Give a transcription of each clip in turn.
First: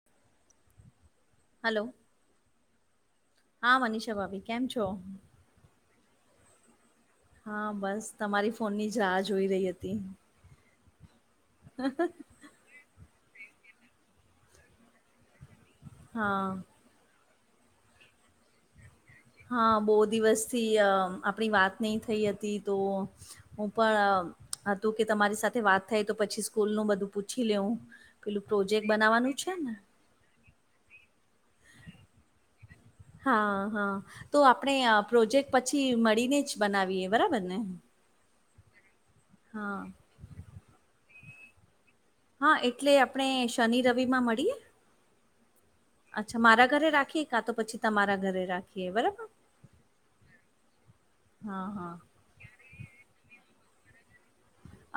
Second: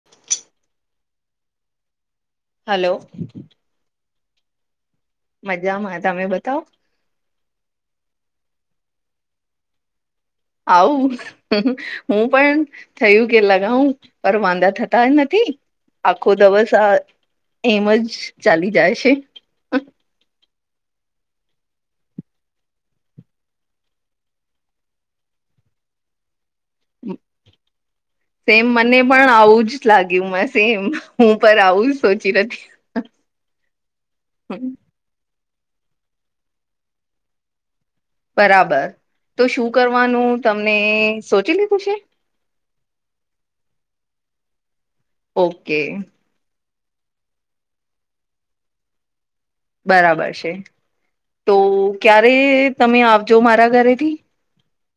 [inaudible] Hello. Hello. હા, મનીષા ભાભી કેમ છો? મજામાં તમે બતાવો. હા, બસ તમારી ફોનની જ રાહ જોઈ રહી હતી. આવુ હું પણ થયું કે લગાવું પર વાંધા થતા જ નથી આખો હા દિવસ આ એમજ ચાલી જાય છે. હા, બો દિવસથી અ આપણી વાત નઈ થઈ હતી તો હું પણ અ હતું કે તમારી સાથે વાત થઈ તો પછી સ્કૂલનું બધું પૂછી લેવું પેલું સેમ પ્રોજેક્ટ મને પણ બનાવવાનું છે આવું જ ને લાગ્યું સેમ. હું પણ આવું જ સોચી રથી. હા, હા તો આપણે પ્રોજેક્ટ પછી મળીને જ બનાવીએ બરાબરને. બરાબર. તો શું કરવાનું તમને સોચી લીધું છે? હા, એટલે આપણે શનિ રવિમાં મળીએ. ઓકે. અચ્છા, મારા ઘરે રાખીએ કાતો પછી તમારા ઘરે રાખીએ બરાબર. બરાબર છે તો હા હા ક્યારે તમે આવજો મારા ઘરેથી.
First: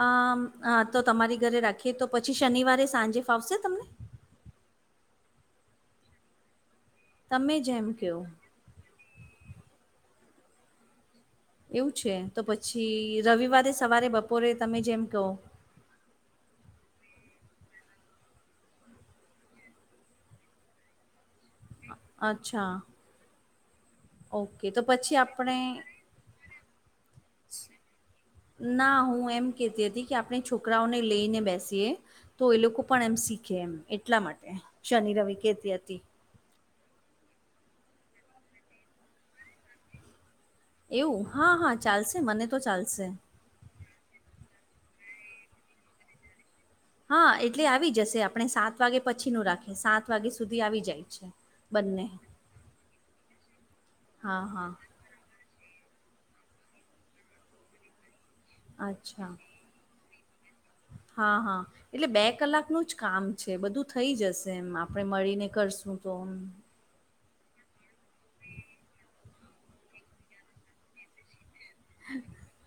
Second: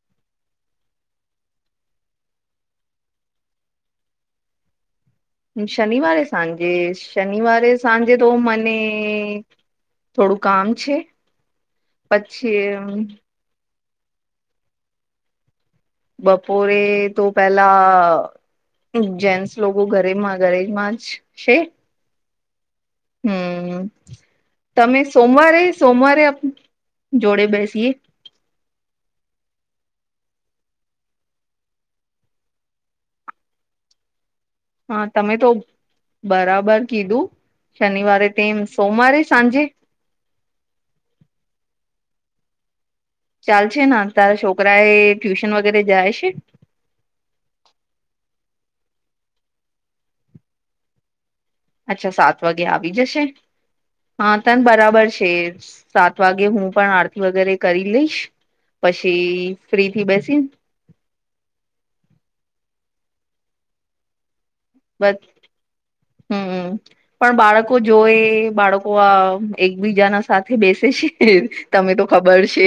આ તો તમારી ઘરે રાખીએ તો પછી શનિવારે સાંજે ફાવશે તમને? શનિવારે સાંજે તમે શનિવારે જેમ કહો. સાંજે તો મને થોડું કામ છે. એવું છે તો પછી રવિવારે સવારે બપોરે તમે જેમ કહો. બપોરે તો પેલા જેન્ટ્સ લોકો ઘરેમાં ઘરે માં જ છે. અચ્છા. હમ ઓકે તો તમે પછી આપણે સોમવારે સોમવારે આપ જોડે બેસીએ ના હું એમ કહેતી હતી કે આપણે છોકરાઓને લઈને બેસીએ તો એ લોકો પણ એમ શીખે એમ એટલા માટે. હા શનિ રવિ તમે તો કહેતી હતી. બરાબર કીધું શનિવારે તેમ સોમવારે સાંજે એવું હા હા ચાલશે મને તો ચાલશે. ચાલ છે, ને તારા છોકરા એ ટ્યુશન વગેરે જાય છે? હા એટલે આવી જશે આપણે સાત વાગે પછી નું રાખીએ સાત વાગે સુધી આવી જાય છે. બંને અચ્છા સાત વાગે આવી જશે હા તને બરાબર છે, સાત વાગે હું પણ આરતી વગેરે કરી લઈશ અચ્છા પછી ફ્રી થી બેસી હા હા એટલે બે કલાકનું જ કામ છે, બધું થઈ જશે એમ આપણે મળીને કરશું તો હમ પણ બાળકો જોએ બાળકો આ એકબીજાના સાથે બેસે છે. તમે તો ખબર છે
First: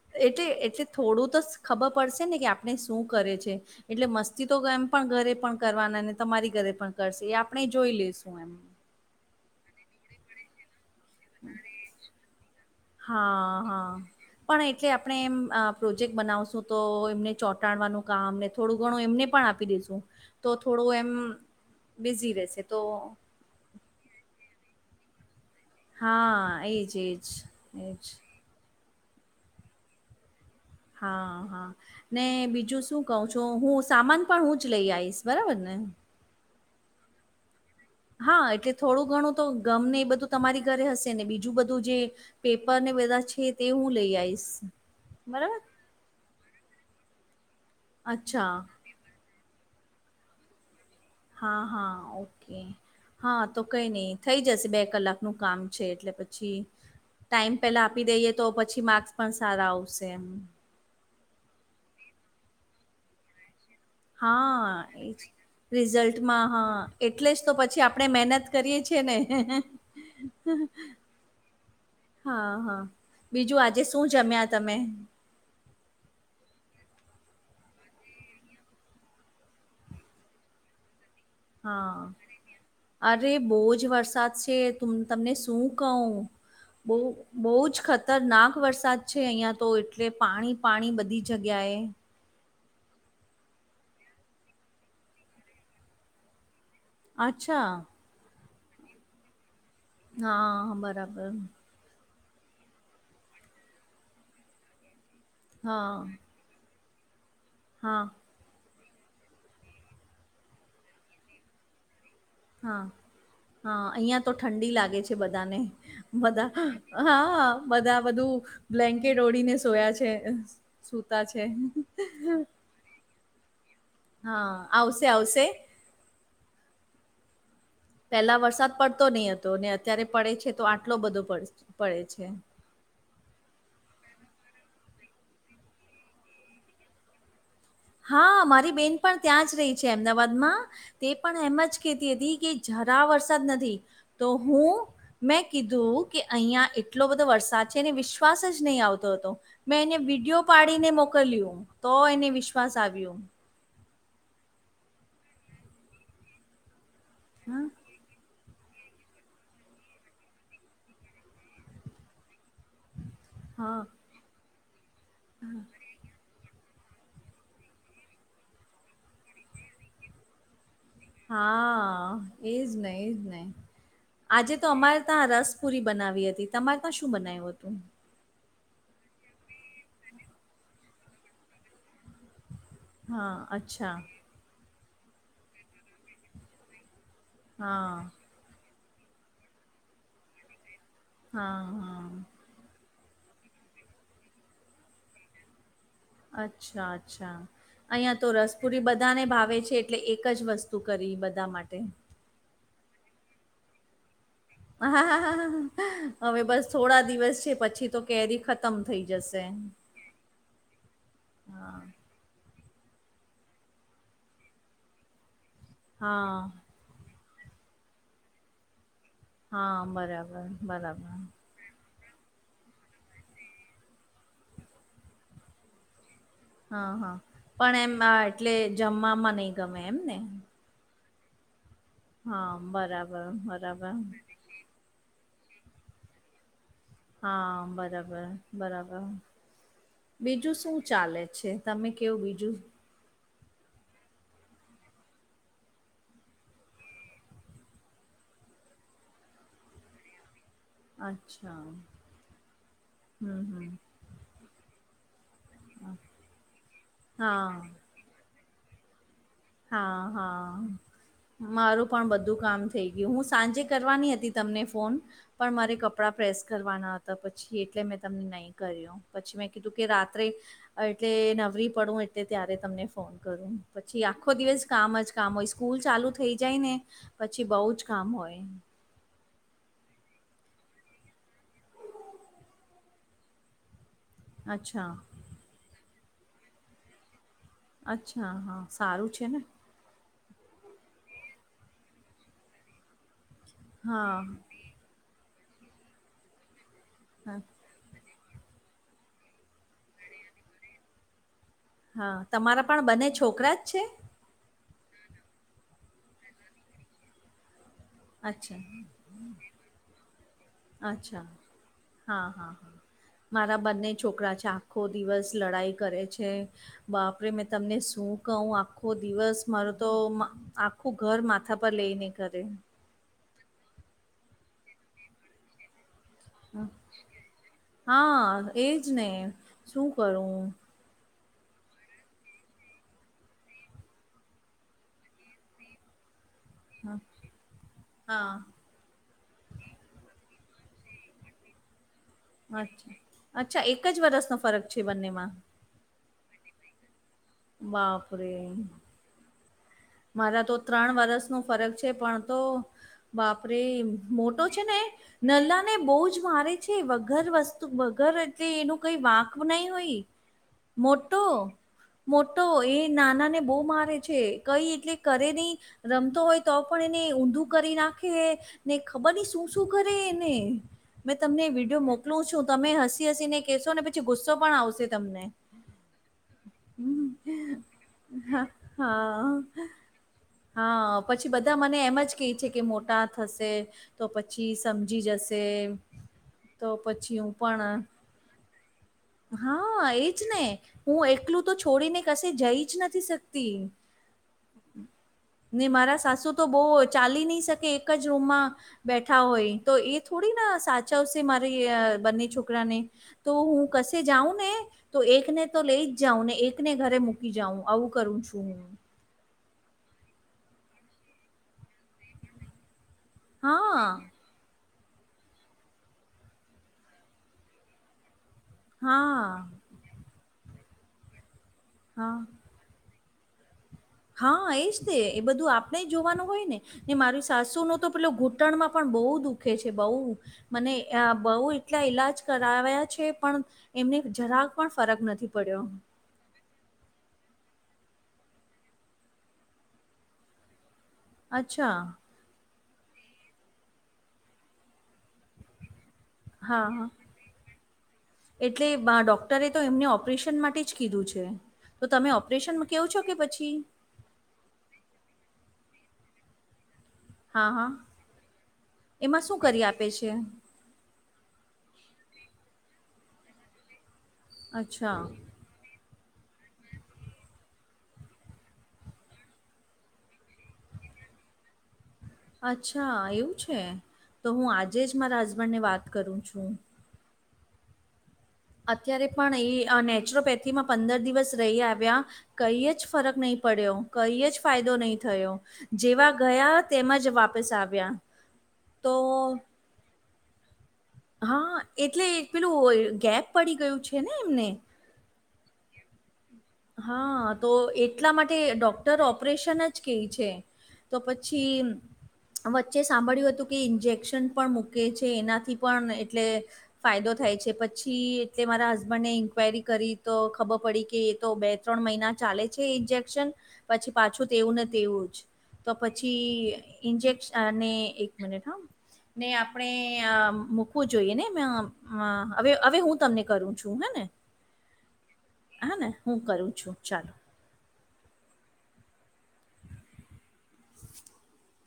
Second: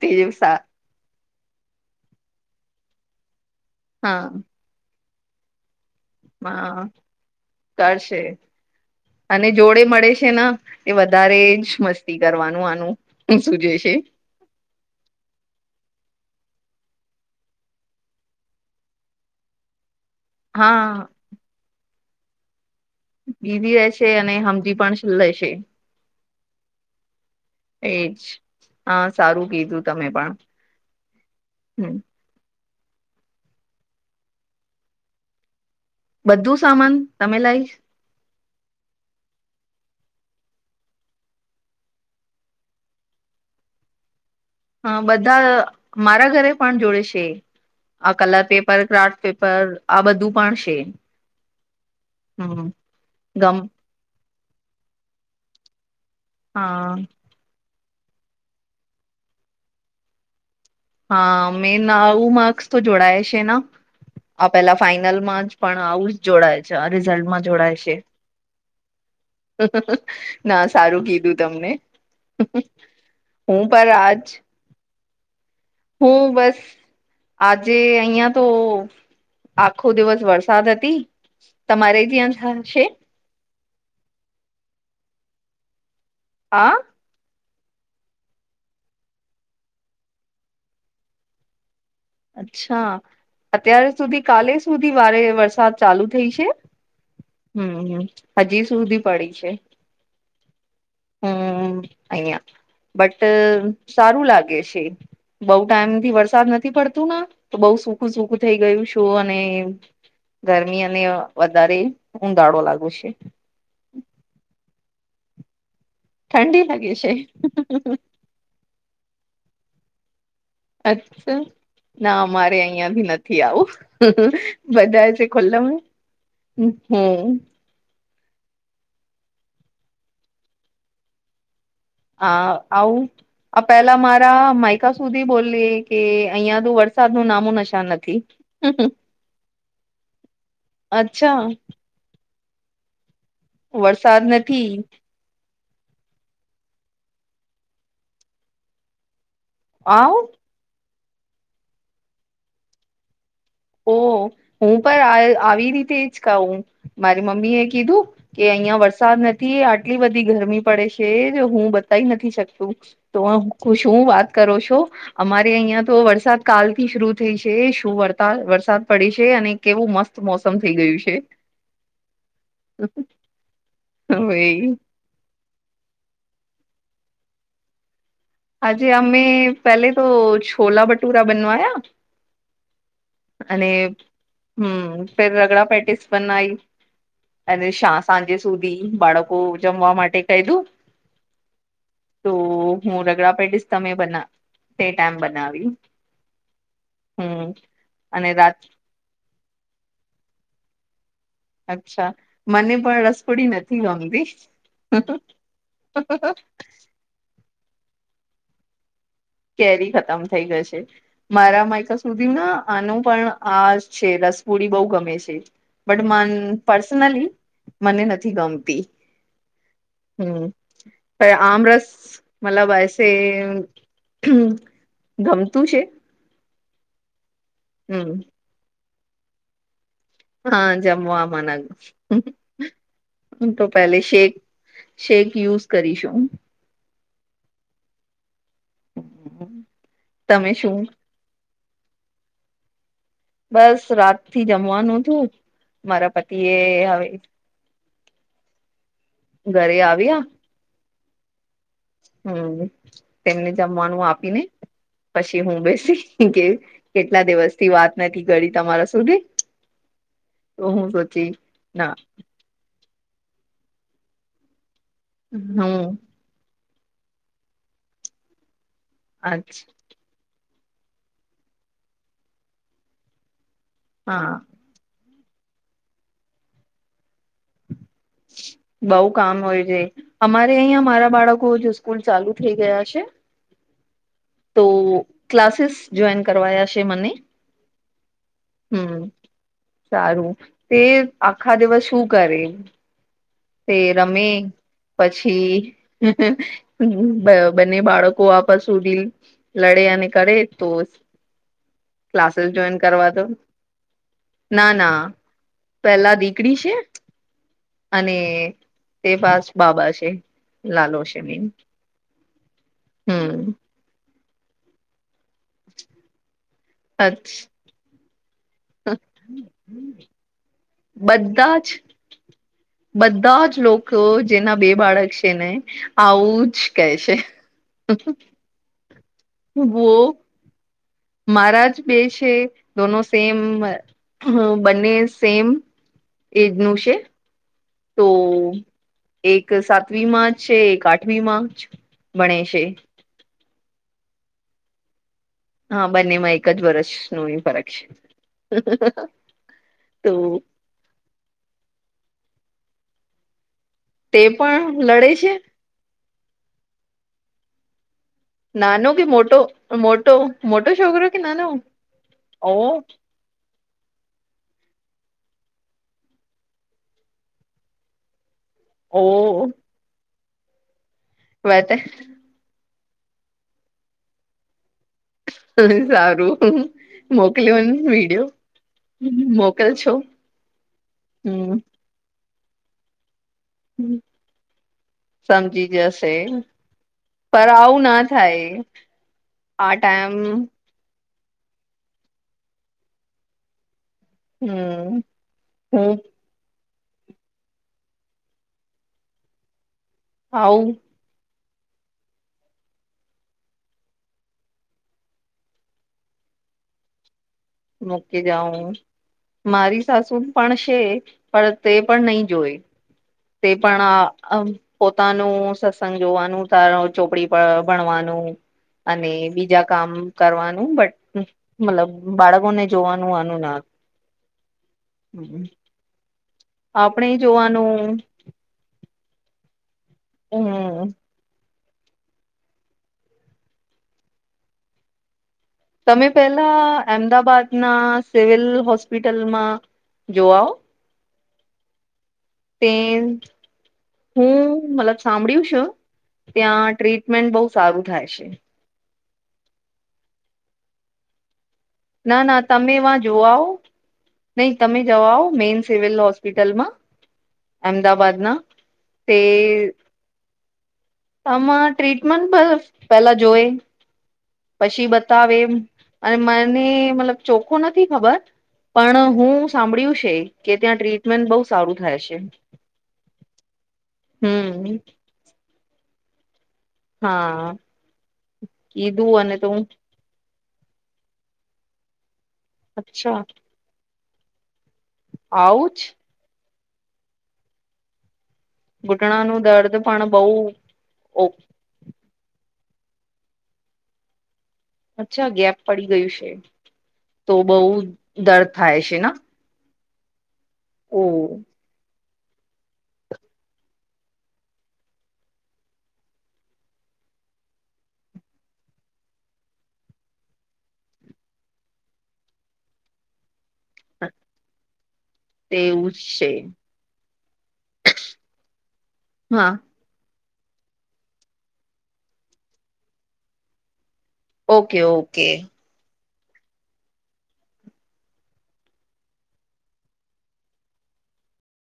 તે એટલે સા એટલે થોડું તો ખબર પડશે ને કે આપણે શું કરે છે, એટલે મસ્તી તો કે એમ પણ ઘરે પણ કરવાના ને તમારી ઘરે હા પણ કરશે એ આપણે જોઈ કરશે લઈશું એમ. અને જોડે મળે છે, ને એ વધારે જ મસ્તી કરવાનું આનું હા સૂજે છે હા. પણ એટલે આપણે એમ પ્રોજેક્ટ બનાવશું તો એમને ચોંટાડવાનું કામને થોડું ઘણું એમને પણ આપી દેશું તો હા થોડું એમ બિઝી રહેશે તો બીઝી રશે અને હમજી પણ લેશે. હા એજ એજ એજ. હા સારું કીધું તમે પણ. હા હા. હમ ને બીજું શું કહું છું હું સામાન પણ હું જ લઈ આવીઈશ બરાબર ને? બધું સામાન તમે લાઈસ હા એટલે થોડું ઘણું તો ગમને એ બધું તમારી ઘરે હશે ને બીજું બધું જે પેપર ને બધા છે, તે હું લઈ આઈશ. હ બધા મારા ઘરે પણ જોડે છે, આ કલર અચ્છા પેપર, ક્રાફ્ટ પે પર આ બધું પણ છે. હા હા ઓકે હમ હા ગમ તો કઈ નહી થઈ જશે બે કલાક નું કામ છે, એટલે પ છી હા ટાઈમ પેલા આપી દઈએ તો પછી માર્ક્સ પણ સારા આવશે એમ. હા મેન આવું માર્ક્સ તો જોડાય છે ના હા એજ આવું જ રિઝલ્ટમાં જોડાય છે હા એટલે જ રિઝલ્ટમાં તો જોડાય પછી છે આપણે મહેનત કરીએ છે ને. ના સારું કીધું તમને હા હા બીજું હું આજે પર શું આજ જમ્યા તમે? હું બસ આજે અહિંયા તો આખો દિવસ વરસાદ હતી. તમારે હા ત્યાં છે અરે બહુ જ વરસાદ છે, તમને શું કહું. હા. બહુ બહુ જ ખતરનાક વરસાદ છે, અહીંયા તો એટલે પાણી પાણી બધી જગ્યાએ અચ્છા અત્યાર સુધી કાલે સુધી વારે વરસાદ ચાલુ થઈ છે? અચ્છા હમ હ હજી સુધી પડી છે. હા બરાબર. અહિંયા બટ સારું લાગે છે, બઉ ટાઈમ હા થી વરસાદ નથી પડ તો ન બઉ હા સુખું સુખું થઈ ગયું છું, અને ગરમી અને વધારે ઉધાળો હા લાગે છે. હા અહિયાં તો ઠંડી લાગે છે, બધાને બધા ઠંડી લાગે છે. હા બધા બધું બ્લેન્કેટ ઓળીને સોયા છે. સૂતા અચ્છા છે ના મારે અહંથી નથી આવું હા આવશે બધા છે આવશે ખુલ્લ હમ્મ પેલા વરસાદ પડતો નહ હતો અત્યારે પડે છે તો આટલો બધો પડશે. હા આવું. આ પેલા મારા માયકા સુધી બોલીએ કે અહિયાયા તો વરસાદ નું નામું નશ હા મારી બેન પણ ત્યાં જ રહી છે અમદાવાદમાં તે અચ્છા પણ એમ જ કેતી હતી કે જરા વરસાદ નથી વરસાદ તો નથી હું. મેં કીધું કે અહીયાં એટલો બધો વરસાદ છેને વિશ્વાસ જ નહીં આવતો હતો. મેં એને આવ વિડીયો પાડીને મોકલ્યું તો એને વિશ્વાસ આવ્યો. ઓ હું પણ આવી રીતે જ કહું મારી મમ્મી એ હા કીધું કે અહિયાં વરસાદ નથી આટલી બધી ગરમી પડે છે હું બતાય નથી શકતુ. તો ખુશ હા હું વાત કરો છો અમારે અહિયાં તો વરસાદ કાલ થી શરૂ થઈ છે શું વરસા વરસાદ પડે છે અને કેવું મસ્ત મોસમ થઈ ગયું છે. હા એજ નહ એજ નહ આજે તો ભાઈ અમારે ત્યાં રસ પુરી બનાવી હતી તમારે ત્યાં શું બનાવ્યું હતું. આ જે અમે પહેલે તો છોલા ભટૂરા બનવાયા હા અને અચ્છા હમ્મ ફેર રગડા પે્ટિસ બનાઆઈ અને શા હા સાંજે સુધી બાળકો જમવા માટે કહી દું હા હા. તો હું રગડા પેડીશ તમે બના તે ટાઈમ બનાવ્યુ અચ્છા અચ્છા અહિયાયા અને તો રાત રસપુરી બધાને ભાવે છે એટલે એક જ વસ્ત શું કરી બધા માટે. અચ્છા મને પણ રસપોડી નથી ગમતી. હા હવે બસ થોડા દિવસ છે પછી તો કેરી ખતમ થઇ જશે. કેરી ખતમ થઈ ગશે. મારા માયકા સુધી ના આનું પણ આ છે રસપુડી બહ ગમે છે. બટ મન હા પર્સનલી મને નથી ગમતી. હા બરાબર હમ બરાબર. પણ આમરસ મતલબ એસે હ ગમતું છે. હા હા પણ એમ હમ એટલે જમવામાં નહી ગમે એમને હા જમવા નગ્ હા બરાબર બરાબર. શેક શેક યુઝ કરીશું. હા બરાબર બરાબર બીજું શું ચાલે છે. તમે કેવું બીજું. બસ રાત થી જમવાનું તું મારા પતિ એ હવે ઘરે આવી્યા. અચ્છા હમ્મ હમ તેમને હમ જમવાનું આપીને પછી હું બેસી કે કેટલા દિવસ હા થી વાત નથી કરી તમારા સુધી હા તો હું સોચી હા મારું ના પણ બધું કામ થેય હું સાંજે કરવાની હતી તમને ફોન પણ મારે હમ કપડાં પ્રેસ કરવાના હતા પછી એટલે મેં તમને નહી કર્યું પછી મેં અચ્છા કીધું કે રાત્રે એટલે નવરી પડું એટલે ત્યારે તમને ફોન કરું પછી હા આખો દિવસ કામ જ કામ હોય સ્કૂલ ચાલુ થઈ જાય ને પછી બઉ જ કામ હોય. બઉ કામ હોય છે અમારે અહિયાં મારા બાળકો સ્કૂલ ચાલુ થઇ ગયા છે. તો અચ્છા ક્લાસીસ જોઈન કરવાયા છે મને. અચ્છા હા. હમ સારું છે ને સારું તે આખા દિવસ શું કરે. તે હા રમે પછી. હા બાળકો આપસ સુધીલ લડે અને કરે તો. હા ક્લાસીસ તમારા જોઈન પણ કરવા બંને તો. છોકરા જ છે ના ના પેલા દીકરી છે. અને અચ્છા તે પાસ બાબા છે. લાલો છે અચ્છા મેન હા હા હા હમ મારા બંને છોકરા છે આપ. આખો દિવસ લડાઈ કરે છે બાપરે મેં તમને શું કહું. આખો દિવસ મારો તો આખું ઘર બધા માથા પર જ લઈને કરે. બધા જ લોકો જેના બે બાળક છે ને આવું. જ ક છે હા એજ ને બો. શું કરું મારા જ બે છે દોનો સેમ બંને સેમ. એજનું છે તો. હા એક સાતમી માર્ચ છે એક આઠમી માર્ચ. અચ્છા અચ્છા એક જ વરસનોો ફરક છે બંનેમાં. હા બંનેમાં એક જ વરષ નો એ ફરક છે. બાપરે મારા તો ત્રણ વરસ ન ફરક છે પણ તો બાપરી. તે મોટો છે ને પણ લડે છે નલા ને બહુ જ મારે છે વગર વસ્તુ વગર. તે એનું નાનો કઈ કે વાક મોટો બ નાઈ હોઈ મોટો છોકરો કે મોટો. નાનો મોટો ઓ એ નાના ને બહુ મારે. છે કઈ એટલે કરે નહી રમતો હોય તો પણ એને ઊંધું કરી નાખે. ને ઓ ખબર નહી શું શું કરેને મેં તમને વાત વિડીયો મોક. એટલું છું તમે હસી હસીને કહેશો ને પછી ગુસ્સો પણ આવશે તમને. સારું હમ મોકલ વિડીિયો હા મો. હા હા પછી બધા મને એમ જ કે છે કે મોટા થશે. તો પછી સમજી જશે. સમજી જશે તો પછી હું પર પણ આવું ના થાય આ હા ટાઈમ એજ ને. હું એકલું તો છોડીને કશે જઈ જ નથી શકતી. હમ ને હું મારા સાસુ. તો બહ ચાલી નહી શકે એક જ રૂમમાં બેઠા હોય તો એ થોડી ના આવું સા. ચાવશે મારી બંને છોકરાને. તો હું કશે જાઉં ને તો એકને તો લઈ જ જાઉં ને એકને ઘરે મૂકી જાઉં. આવું કરું મૂકી છું હું. જાઉં મારી સાસુ પણ છે પણ તે પણ નહી જોય તે પણ હા આ. અમ પોતાનું સત્સંગ જોવાનું તાર ચોપડી ભણવાનું. અને હા બીજા કામ કરવાનું બટ મતલબ હા બાળક. ને જોવાનું અનુ ના. હા એજ એ બધું આપણે જોવાનું હોય ને ને આપણે મારી સાસુ નો તો જોવાનું પેલોુટ. ચૂટણમાં પણ બહુ દુઃખે છે બહુ મને હમ બહ. એટલા ઈલાજ કરા્યા છે પણ એમને જરાક પણ ફરક નથી પડ્યો. તમે પહેલા અમદાબાદના સિવિલ હોસ્પિટલમાં જોવાઓ. અચ્છા. તે હું મલા. સાંભળ્યું છે હા ત્યાં હા ટ્રીટમેન્ટ બહુ સારું થાય છે. એટલે ડોક્ટરે તો એમને ઓપરેશન માટે જ કીધું છે. તો તમે ના ના ઓપરેશનમાં તમે કેવો છો એમાં કે જોવાઓ પછી. નહી તમે જવાઓ મેઈન સિવિલ હોસ્પિટલમાં. હા, હા. અમદાબાદના તે. એમાં શું કરી આપે છે? આમાં ટ્રીટમેન્ટ બસ પેલા જોઈ. પછી અચ્છા, બતાવે એ અને મને મતલબ ચોખ્ખો નથી ખબર. પણ હું સાંભળ્યું છે કે ત્યાં ટ્રીટમેન્ટ બહુ સારું થાય છે. અચ્છા એવું છે તો હું હમ આજે જ મારા હસબણ ને વાત કરું છું. હા. અત્યારે કીધું અને તો હું પણ એ નેચરોપેથીમાં પંદર દિવસ રહી આવ્યા કઈ જ ફરક અચ્છા નહીં. પડ્યો કઈ જ ફાયદો નહી થયો આવું જ જેવા ગયા તેમજ વાપસ આવ્યા. તો ઘૂટણા નુ દર્દ પણ બહુ ઓ હા એટલે પેલું ગેપ પડી ગયું છે ને એમને. અચ્છા ગેપ પડી ગયું છે. હા તો એટલા માટે દર્દ થાય છે ડોક્ટર ને ઓપરેશન જ કેઈ છે. તો ઓ પછી વચ્ચે સાંભળ્યું હતું કે ઇન્જેક્શન પણ મૂકે છે એનાથી પણ એટલે ફાયદો થાય છે પછી એટલે મારા હસબન્ડને ઇન્ક્વાયરી કરી તો ખબર પડી કે તો બે ત્રણ મહિના ચાલે છે ઇન્જેક્શન. પછી પાછું તેવું ને તેવું જ તો તેવું જ છે પછી ઇન્જેક્શ અને એક મિનિટ હા અને હા આપણે મુ મૂકવું જોઈએ ને મે હવે હવે હું તમને કરું છું હે ને. Okay okay. હા ને હું કરું છું ચાલો.